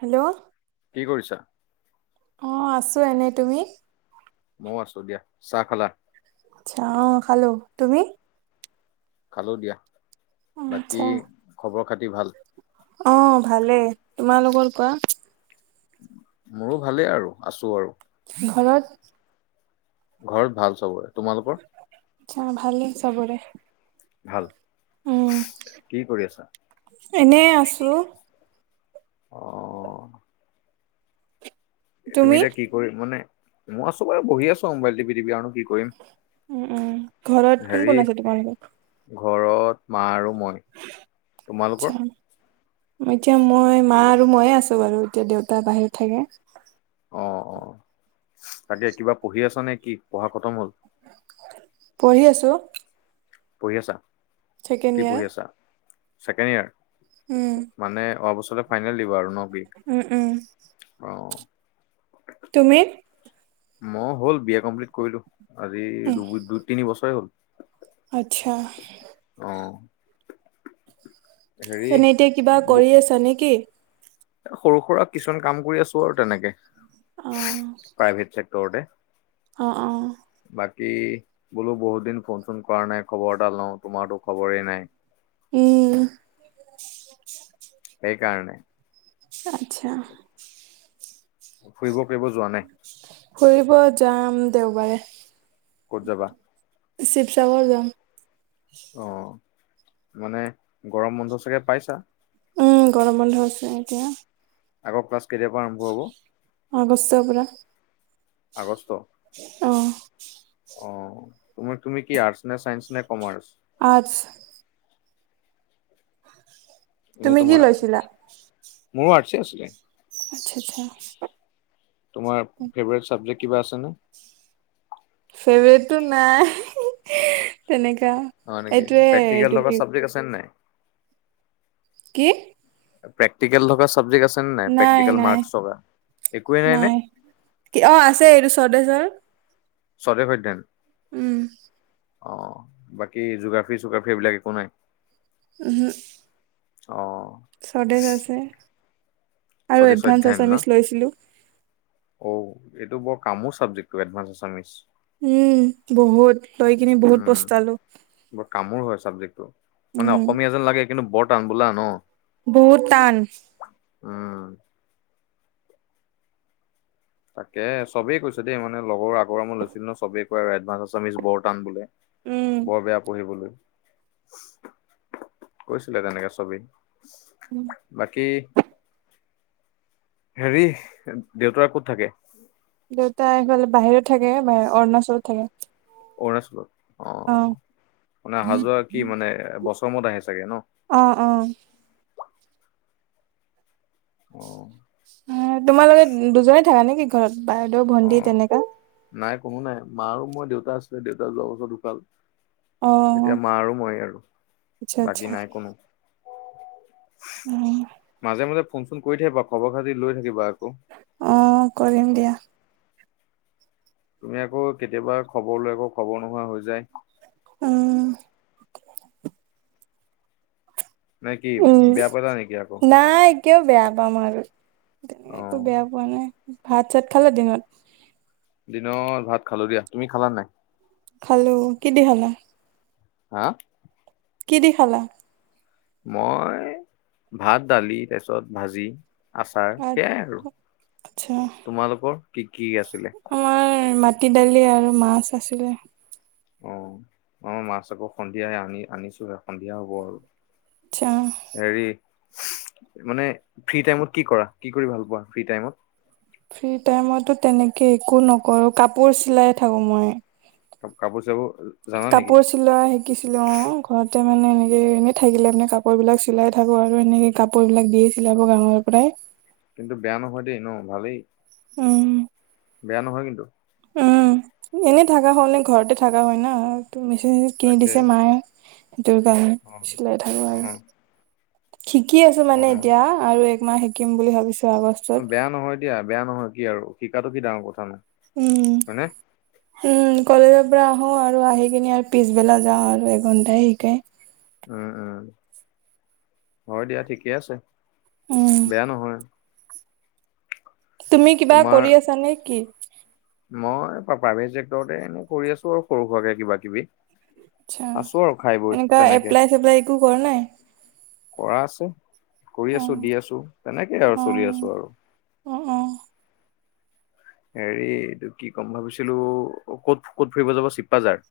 Hello কি কৰিছা? অহ আছোঁ এনেই তুমি? মও আছোঁ দিয়া। চাহ খালা? চাহ অঁ খালো। তুমি? খালো দিয়া। অ আচ্ছা বাকী খবৰ খাতি ভাল? অহ ভালে, তোমালোকৰ কোৱা? মোৰো ভালেই আৰু আছোঁ আৰু। ঘৰত? ঘৰত ভাল চবৰে। তোমালোকৰ? আচ্ছা, ভালে চবৰে। ভাল, কি কৰি আছা? এনেই আছোঁ। অ' এ তুমি এতিয়া কি কৰি মানে, মই আছোঁ বাৰু বহি আছোঁ আৱ মোবাইল টিপি টিপি আৰু নো কি উম উম ঘৰত কৰিম কোন কোন হেৰী আছে তোমালোকৰ ঘৰত মা আৰু মই। তোমালোকৰ? আতচ্ছা। মই এতিয়া মই মা আৰু ময়ে আছোঁ বাৰু এতিয়া দেউতা বাহিৰত থাকে। অঁ অঁ তাকে কিবা পঢ়ি আছা নেকি, পঢ়া খতম হ'ল? পঢ়ি আছোঁ। পঢ়ি আছা? ছেকেণ্ড কি ইয়াৰ পঢ়ি আছা? Second year? উম। মানে অহা বছৰত ফাইনেল দিব আৰু ন কি? উম উম। অঁ। তুমি? মই হ'ল বি এ কমপ্লিট কৰিলোঁ আজি দু দুই তিনি বছৰে হ'ল। আতচ্ছা। অঁ। তেনে এতিয়া কিবা কৰি আছা নেকি? এ সৰু সুৰা কিছুমান কাম কৰি আছোঁ আৰু তেনেকে। অঁহ। সেই টেক্টৰতে। অঁ অঁ। বাকী বোলো বহুত দিন ফোন চোন কৰা নাই খবৰ এটা লওঁ তোমাৰতো খবৰে নাই। উম। সেই কাৰণে আতচ্ছা। ফুৰিব কৰিব যোৱা নাই? ফুৰিব যাম দেওবাৰে। ক'ত যাবা? শিৱসাগৰ যাম। অঁ মানে গৰম বন্ধ চাগে পাইছা? উম গৰম বন্ধ আছে এতিয়া। আকৌ ক্লাছ কেতিয়াৰ পৰা আৰম্ভ হ'ব? আগষ্টৰ পৰা। আগষ্ট? অঁহ। অঁ তুমি তুমি কি আৰ্টচ নে চাইন্স নে কমাৰ্চ? আচ্ছা। এনেই তুমি কি তোমাৰ, লৈছিলা মোৰো আৰ্টচে আছিলে। আচ্ছা-আচ্ছা। তোমাৰ ফেভৰেট চাবজেক্ট কিবা আছেনে? ফেভৰেটটো নাই, তেনেকা। হয় নেকি, এইটোৱে এইটো প্ৰেকটিকেল কি লগা চাবজেক্ট আছে নে নাই? কি? প্ৰেক্টিকেল থকা চাবজেক্ট আছে নে নাই, প্ৰেক্টিকেল মাৰ্ক্স থকা একোৱে নাই নে? কি অ, আছে এইটো স্বদেশ্বৰ। স্বদেশ অধ্যান? উম, অ, বাকি জুগ্ৰাফি-চুগ্ৰাফি এইবিলাক একো নাই? উম, হু। অ', স্বদেশ আছে, আৰু স্বদেশ এডভান্স আছামিছ লৈছিলো। ঔ, এইটো বৰ কামোৰ চাবজেক্টটো, এডভান্স আছামিছ। উম, বহুত লৈ কিনে বহুত উম, পস্তালো। বৰ কামোৰ হয় চাবজেক্টটো, মানে উম অসমীয়া যেন লাগে কিন্তু বৰ টান বোলা ন। বহুত টান। উম, তাকে চবেই কৈছে দেই মানে লগৰ আগৰ মই লৈছিলো ন, চবেই ক'য় আৰু এডভাঞ্চ আসামিছ বৰটান বোলে বৰ উম বেয়া পঢ়িবলৈ কৈছিলে তেনেকে চবেই। বাকি হেৰি দেউতা ক'ত থাকে? দেউতা সেইফালে বাহিৰত থাকে, অৰুণাচলত থাকে। অৰুণাচলত অ, মানে আহা যোৱা কি মানে বছৰ মূৰত আহে চাগে ন? অ', অ', অ', তোমালোকে দুজনে থাকা নেকি? ঘৰত বাইদেউ, অ ভণ্টি তেনেকা। নাই কোনো নাই মা আৰু মই দেউতা আছিলে দেউতা যোৱা বছৰ ধুকাল। এতিয়া অ', মা আৰু মই আৰু আচ্ছা আচ্ছা বাকী নাই কোনো। উম, মাজে-মাজে ফোন-চোন কৰি থাকিবা খবৰ খাতি লৈ থাকিবা আকৌ। অ, কৰিম দিয়া। তুমি আকৌ কেতিয়াবা খবৰ লৈ, আকৌ খবৰ নোহোৱা হৈ যায়। উম, নে কি উম, বেয়া পালা নেকি আকৌ? নাই কিয় বেয়া পাম আৰু অ তেনেকে একো বেয়া পো পোৱা নাই ভাত-চাত খালে দিনত? দিনৰ ভাত খালো দিয়া, তুমি খালা নে নাই? খালো। কি দি খালা? হা? কি দি খালা? মই ভাত, দালি, তাৰপিছত ভাজি। আচাৰ সেয়াই আৰু আচ্ছা তোমালোকৰ কি-কি আছিলে? আমাৰ মাটি দালি আৰু মাছ আছিলে। অ', অ', মাছ আকৌ সন্ধিয়া আনি আনিছোহে সন্ধিয়া হ'ব আৰু। আচ্ছা হেৰি মানে ফ্ৰী টাইমত কি কৰা। কি কৰি ভাল পোৱা ফ্ৰী টাইমত? ফ্ৰী টাইমতটো তেনেকে একো নকৰো কাপোৰ চিলাই থাকো মই। কাপো', -কাপোৰ চিলাব জানা নেকি? কাপোৰ চিলোৱা শিকিছিলোঁ অহ', ঘৰতে মানে এনেকে এনেই থাকিলে মানে কাপোৰবিলাক চিলাই থাকোঁ আৰু এনেকে', কাপোৰ বিলাক দিয়েই চিলাব গাঁৱৰ মানুহবিলাক', কিন্তু বেয়া ন'হয় দেই ন ভালেই', উম', বেয়া ন'হয় কিন্তু', উম', এনেই থাকা হ'লে ঘৰতে থাকা হয় না, ত মেচিন কিনি তাকে দিছে মায়ে', সেইটোৰ কাৰণে, অ চিলাই থাকোঁ অ আৰু, শিকি আছোঁ মানে এতিয়া', অ আৰু এক মাহ শিকিম বুলি ভাবিছোঁ আগষ্ট', বেয়া ন'হয় দিয়া বেয়া ন'হয় কি আৰু শিকাটো কি ডাঙৰ কথা নো', উম', হয়নে? উম', কলেজৰ পৰা আহো আৰু আহি কিনে আৰু পিছবেলা যাওঁ আৰু এঘন্টাই শিকাই', উম', - উম', হয় দিয়া ঠিকে আছে, উম বেয়া ন'হয়', তুমি কিবা তোমাৰ কৰি আছা নে কি? মই প্ৰাই', -প্ৰাইভেট চেক্টৰতে এনে কৰি আছোঁ আৰু সৰু সুৰাকে কিবা কিবি', আচ্ছা, আছো আৰু খাই বৈ এনেকা তেনেকে এপ্লাই - চেপ্লাই একো কৰা নাই? কৰা আছে, কৰি অ আছোঁ, দি আছোঁ, তেনেকেই আৰু অ', চলি আছোঁ আৰু', অ', - অহ', হেৰি এইটো কি ক'ম ভাবিছিলোঁ ক'ত - ক'ত ফুৰিব যাব চিপ্পাঝাৰ?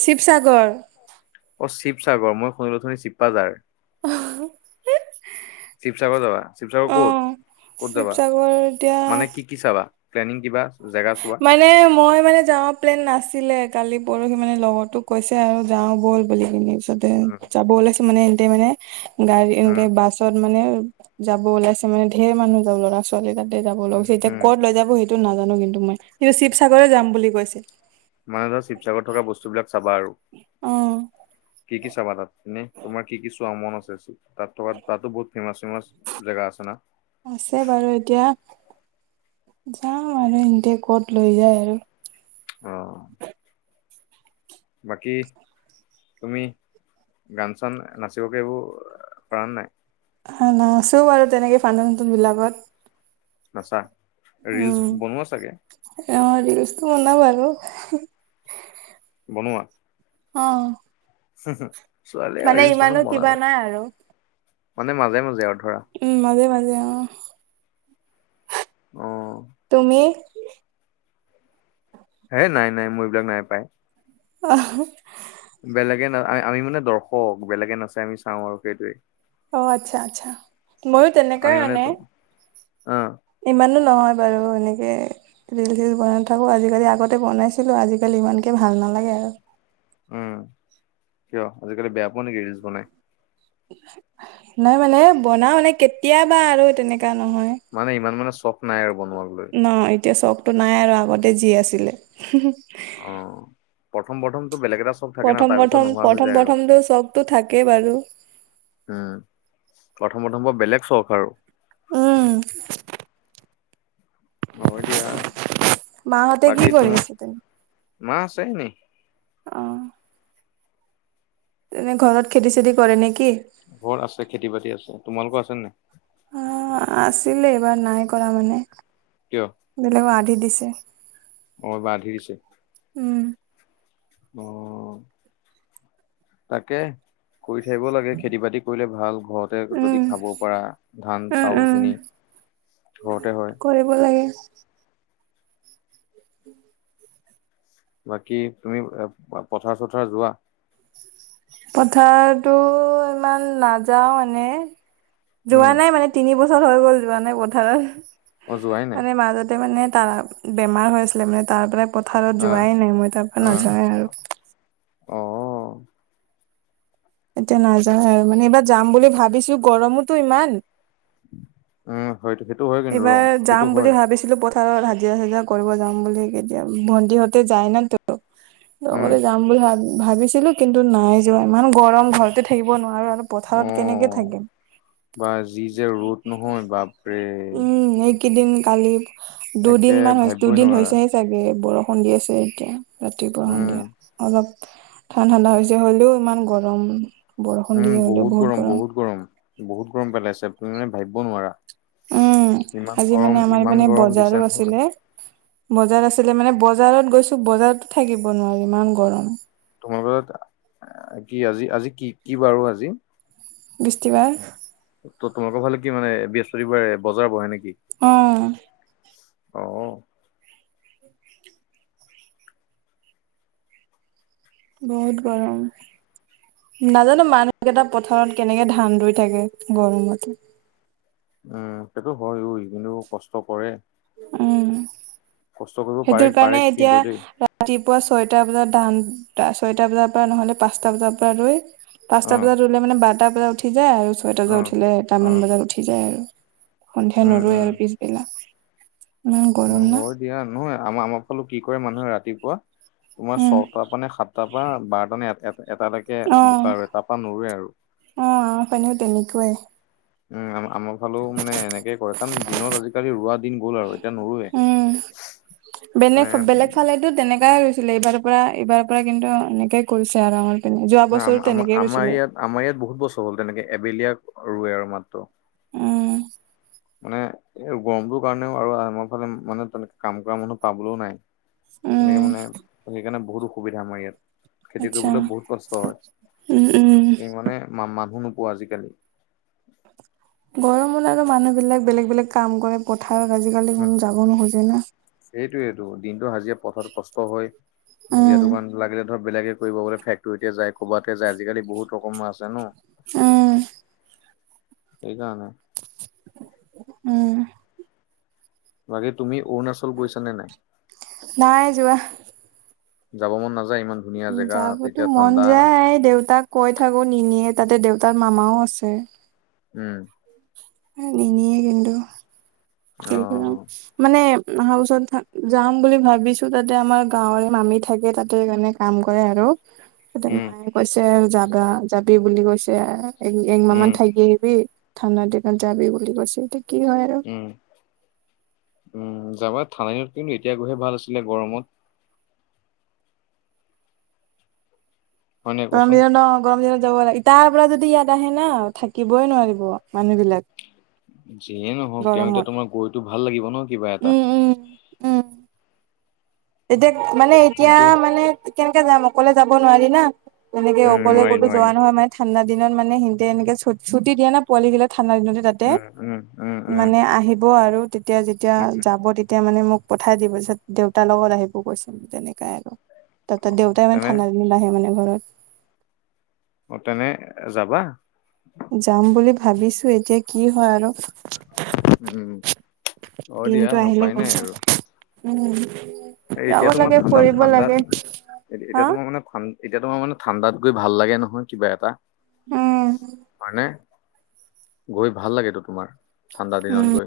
শিৱসাগৰ', অ', শিৱসাগৰ মই শুনিলোঁ অথনি চিপ্পাঝাৰ', অহ', হিঃ', শিৱসাগৰ যাবা, শিৱসাগৰ ক'ত, ক'ত যাবা শিৱসাগৰ এতিয়া মানে কি? কি চাবা, প্লেনিং কিবা, জেগা চোৱা? মানে মই মানে যাওঁ প্লেনিং নাছিলে কালি পৰহি মানে লগৰতোক কৈছে আৰু যাওঁ ব'ল', বুলি এনে, পিছতে উম যাব ওলাইছে মানে ইহঁতে মানে গাড়ী এনকে উম বাছ', তাত মানে যাব ওলাইছে মানে ধেৰ মানুহ যাব ল'ৰা - ছোৱালী তাতে যাব লৈ গৈছে এতিয়া উম ক'ত লৈ যাব সিহঁতে', এইটো নাজানোঁ কিন্তু মই, সিহঁতে শিৱসাগৰে যাম বুলি কৈছে', মানে ধৰা শিৱসাগৰত থকা বস্তুবিলাক', চাবা আৰু, অ', কি - কি চাবা তাত, এনে তোমাৰ কি - কি চোৱা', চোৱাৰ মন আছে, শিৱসা', তাত থকা তাতো বহুত ফেমাচ-ফেমাচ জেগা আছে না? আছে বাৰু এতিয়া, যাম আৰু সিহঁতে ক'ত লৈ যায় আৰু', অহ', বাকী? তুমি, গান- চান, নাচিব - কাৰিব পাৰা নাই? হয়, নাচো বাৰু তেনেকে [unintelligible] নাচা, ৰিলচ উম। বনোৱা চাগে? অ', ৰিলচতো বনাও বাৰু হু', বনোৱা? অ', হুহু', ছোৱালীয়ে আৰু ৰিলচ মানে ইমানো কিবা বনালে, নাই আৰু। মানে মাজে - মাজে আৰু ধৰা', উম', মাজে - মাজে অহ', অহ', তুমি? হে নাই - নাই, মোৰ এইবিলাক নাই পাই', আ', -হা', বেলেগে না, আই', -আই', -আমি মানে দৰ্শক, বেলেগে নাচে আমি চাওঁ আৰু সেইটোৱে', অ', আচ্ছা- আচ্ছা, ময়ো আমি তেনেকুৱাই মানে', তো অ', ইমানো নহয় বাৰু এনেকে', ৰিল-চিল বনাই নাথাকোঁ আজিকালি, আগতে বনাইছিলোঁ। আজিকালি ইমানকে ভাল নালাগে আৰু। উম, কিয় আজিকালি বেয়া পোৱা নেকি ৰিল্চ বনাই? নাই মানে বনাও মানে কেতিয়াবা আৰু তেনেকা নহয়। মানে ইমান মানে চখ নাই আৰু বনুৱাক লৈ। না এতিয়া চখটো নাই আৰু আগতে যি আছিলে। হুহু। অ প্ৰথম প্ৰথমটো বেলেগ এটা চ প্ৰথম প্ৰথম প্ৰথম প্ৰথমটো চখটো থাকেই বাৰু। উম, প্ৰথম প্ৰথমবাৰ বেলেগ চখ আৰু। উম। হয় দিয়া। মাহঁতে কি বাকী কৰি তোমাৰ, আছে তেনে? মা আছে এনেই। অ। এনে ঘৰত খেতি-চেতি কৰে নে কি? ঘৰত আছে খেতি-বাতি আছে। তোমালোকৰ আছে নে নাই? অ আছিলে, এইবাৰ নাই কৰা মানে। কিয়? বেলেগক আধি দিছে। অ এইবাৰ আধি দিছে, উম। অ। তাকে, কৰি থাকিব লাগে। খেতি-বাতি কৰিলে ভাল ঘৰতে যদি উম, খাব পাৰা। ধান, উম, উম, চাউলখিনি ঘৰতে হয়। [unintelligible] ব লাগে। [inaudible] বাকী তুমি পথাৰ-চথাৰ যোৱা? পথাৰতো ইমান নাযাও মানে। যোৱা উম নাই মানে। তিনি বছৰ হৈ গ'ল যোৱা নাই অ পথাৰত। যোৱাই নাই মানে মাজতে মানে তাৰ বেমাৰ হৈ আছিলে মানে তাৰ পৰাই পথাৰত অ যোৱাই নাই মই, তাৰ পৰা অ নাযাৱে আৰু। অ। এতিয়া নাযাওঁ আৰু মানে এইবাৰ যাম বুলি ভাবিছো গৰমোটো ইমান। উম হয়টো সেইটো হয় কিন্তু অ সেইটো হয়। ছিলো পথাৰত হাজিৰা-চাজিৰা কৰিব যাম বুলি কেতিয়া ভন্টিহঁতে যায় ন তো উম লগতে যাম বুলি ভাব ভাবিছিলো, কিন্তু নাই যোৱা। ইমান গৰম ঘৰতে থাকিব নোৱাৰো আৰু অ পথাৰত কেনেকে থাকিম? বা যি যে ৰ'দ নহয় বাপৰে! কেদিন কালি একে দুদিনমান হৈছে ভাবিবই দুদিন নোৱাৰা হৈছেহে। তাকে বৰষুণ দি আছে এতিয়া ৰাতিপুৱা, উম সন্ধিয়া। অলপ ঠাণ ঠাণ্ডা হৈছে, হ'লেও ইমান গৰম। বৰষুণ উম দিয়ে হ'লেও বহুত গৰম, বহুত গৰম। বহুত গৰম পেলাইছে তুমি মানে ভাইব নোৱাৰা। উম, ইমান আজি গৰম, মানে আমাৰ ইমান এইপিনে গৰম দিছে বজাৰো নহয়। আছিলে। বজাৰ আছিলে মানে বজাৰত গৈছো। বজাৰতো থাকিব নোৱাৰি ইমান গৰম। তোমাৰোক কি আজি আজি কি কি বাৰ অ আজি? বিস্তি বাৰ ত তোমালোকৰ ফালে কি মানে বৃহস্পতিবাৰে বজাৰ বহে নে কি? অ। অ। বহুত গৰম। নাজানো মানুহ কেইটা পথাৰত কেনেকে ধান ৰুই থাকে গৰমত। উম সেইটো হয় অ, ই কিন্তু কষ্ট কৰে। উম কষ্ট কৰিব পাৰে, সেইটোৰ পাৰে কাৰণে এতিয়া কিন্তু দেই ৰাতিপুৱা ছয়টা বজাত ধান তা ছয়টা বজাৰ পৰা নহ'লে পাঁচটা বজাৰ পৰা ধৰি পাঁচটা অ', বজাত ৰুলে মানে বাৰটা বজাত উঠি যায় আৰু ছয়টা বজাত অ'। উঠিলে এটামান অ', বজাত উঠি যায় আৰু। সন্ধিয়া উম, নুৰুৱে উম, আৰু পিছবেলা। ইমান গৰম উম, না হয় দিয়া নহয় আমা-আমাৰ ফালে কি কৰে মানুহে ৰাতিপুৱা, তোমাৰ উম ছটা মানে সাত তাপা বাৰটা এট এটা-এটাকে অ বোকা ৰুয়ে তাৰ পৰা নোৰুৱে আৰু। অ', আমাৰ ফালেও তেনেকুৱাই। উম, আম-আম। ফালেও মানে এনেকে কৰে কাৰণ দিনত আজিকালি ৰোৱা দিন গ'ল আৰু, এতিয়া নোঁৰোৱে। উম বেলেগ, বেলেগ ফালে টো তেনেকাই ৰুইছিলে এইবাৰ পৰা এইবাৰ পৰা কিন্তু এনেকে কৰিছে আৰু আমাৰ পিনে যোৱা বছৰো আমাৰ তেনেকেই আমাৰ ৰুইছিলে। ইয়াত আমাৰ ইয়াত বহুত বছৰ হ'ল তেনেকে এবেলিয়া ৰুৱে আৰু মাত্ৰ। উম, মানে, এই গৰমটোৰ কাৰণেও আৰু আমাৰ ফালে মানে তেনেকে কাম কৰা মানুহ পাবলৈও নাই। তেনেকে উম মানে, সেইকাৰণে বহুত অসুবিধা আমাৰ ইয়াত। খেতি আচ্ছা কৰিবলৈ বহুত কষ্ট হয়, উম উম মানে মানুহ নোপোৱা আজিকালি। গৰমৰ লাগে মানুহ বিলাক বেলেগ বেলেগ কাম কৰে। পথাৰত আজিকালি উম, যাব নুখোজে না। সেইটোৱেইটো দিনটো হাজিৰা পথাৰত কষ্ট হয়, উম হাজিৰাটো কাৰণ লাগিলে ধৰ বেলেগ কৰিব গ'লে ফেকট'ৰিতে যায় ক'বতে যায় আজিকালি বহুত ৰকমৰ আছে ন'। উম সেইকাৰণে। উম, বাকি তুমি অৰুণাচল গৈছানে নাই? নাই যোৱা যাব মন নাযায় ইমান? ধুনীয়া উম, জেগা যাবতো তেতিয়া মন ঠাণ্ডা যায় দেউতাক কৈ থাকোঁ নিনিয়ে তাতে দেউতাৰ মামাও আছে। উম, উম, নিনিয়ে কিন্তু, অ [unintelligible] মানে আহা বছৰত যাম বুলি ভাবিছো তাতে আমাৰ গাঁৱৰে মামি থাকে তাতে মানে কাম কৰে আৰু। তাতে উম মায়ে কৈছে যাবা, যাবি বুলি কৈছে এ একমাহ মান উম থাকি বি, ঠাণ্ডা দিনত যাবি বুলি কৈছে এতিয়া কি হয় আৰু। উম উম, যাবা ঠাণ্ড দিনত কিন্তু এতিয়া গৈহে ভাল আছিলে গৰমত। হয় নাই গৰম কোৱাচোন? দিনত ন' গৰম দিনত যাব লাগে তাৰ পৰা যদি ইয়াত আহে ন' থাকিবই নোৱাৰিব, মানুহ বিলাক। যিয়ে নহওক এতিয়া গৰমত তোমাৰ গৈতো ভাল লাগিব ন' কিবা এটা। উম উম উম তেতিয়া, মানে এতিয়া কিন্তু মানে কেনে-কেনকে যাম অকলে যাব নোৱাৰি না। তেনেকে উম অকলে নোৱাৰি ক'তো নোৱাৰি যোৱা নহয় ইমান। ঠাণ্ডা দিনত মানে সিহতে এনেক ছু- ছুটি দিয়ে না পোৱালি ঠাণ্ডা দিনতে। যাতে, উম উম উম উম মানে আহিব আৰু তেতিয়া যেতিয়া উম যাব তেতিয়া মানে মোক পঠাই দিব ছত দেউতাৰ লগত আহিব কৈছিল, তেনেকাই। তাত দেউতাই মানে তেনে ঠাণ্ডা দিনত নাহে মানে ঘৰত। অ', তেনে, যাবা। যাম বুলি ভাবিছো এতিয়া কি হয় আৰু। উম, অ, দিয়া দিনটো আহিলে উপায় গম নাই পাম আৰু। উম, এ যাব এতিয়া তোমাৰ লাগে ফুৰিব ঠাণ্ডাত-ঠাণ্ডাত লাগে হা এতিয়া তোমাৰ মানে শান্তি এতিয়া তোমাৰ মানে ঠাণ্ডাত গৈ ভাল লাগে নহয় কিবা এটা। উম মানে, গৈ ভাল লাগেতো তোমাৰ, ঠাণ্ডা উম। দিনত গৈ।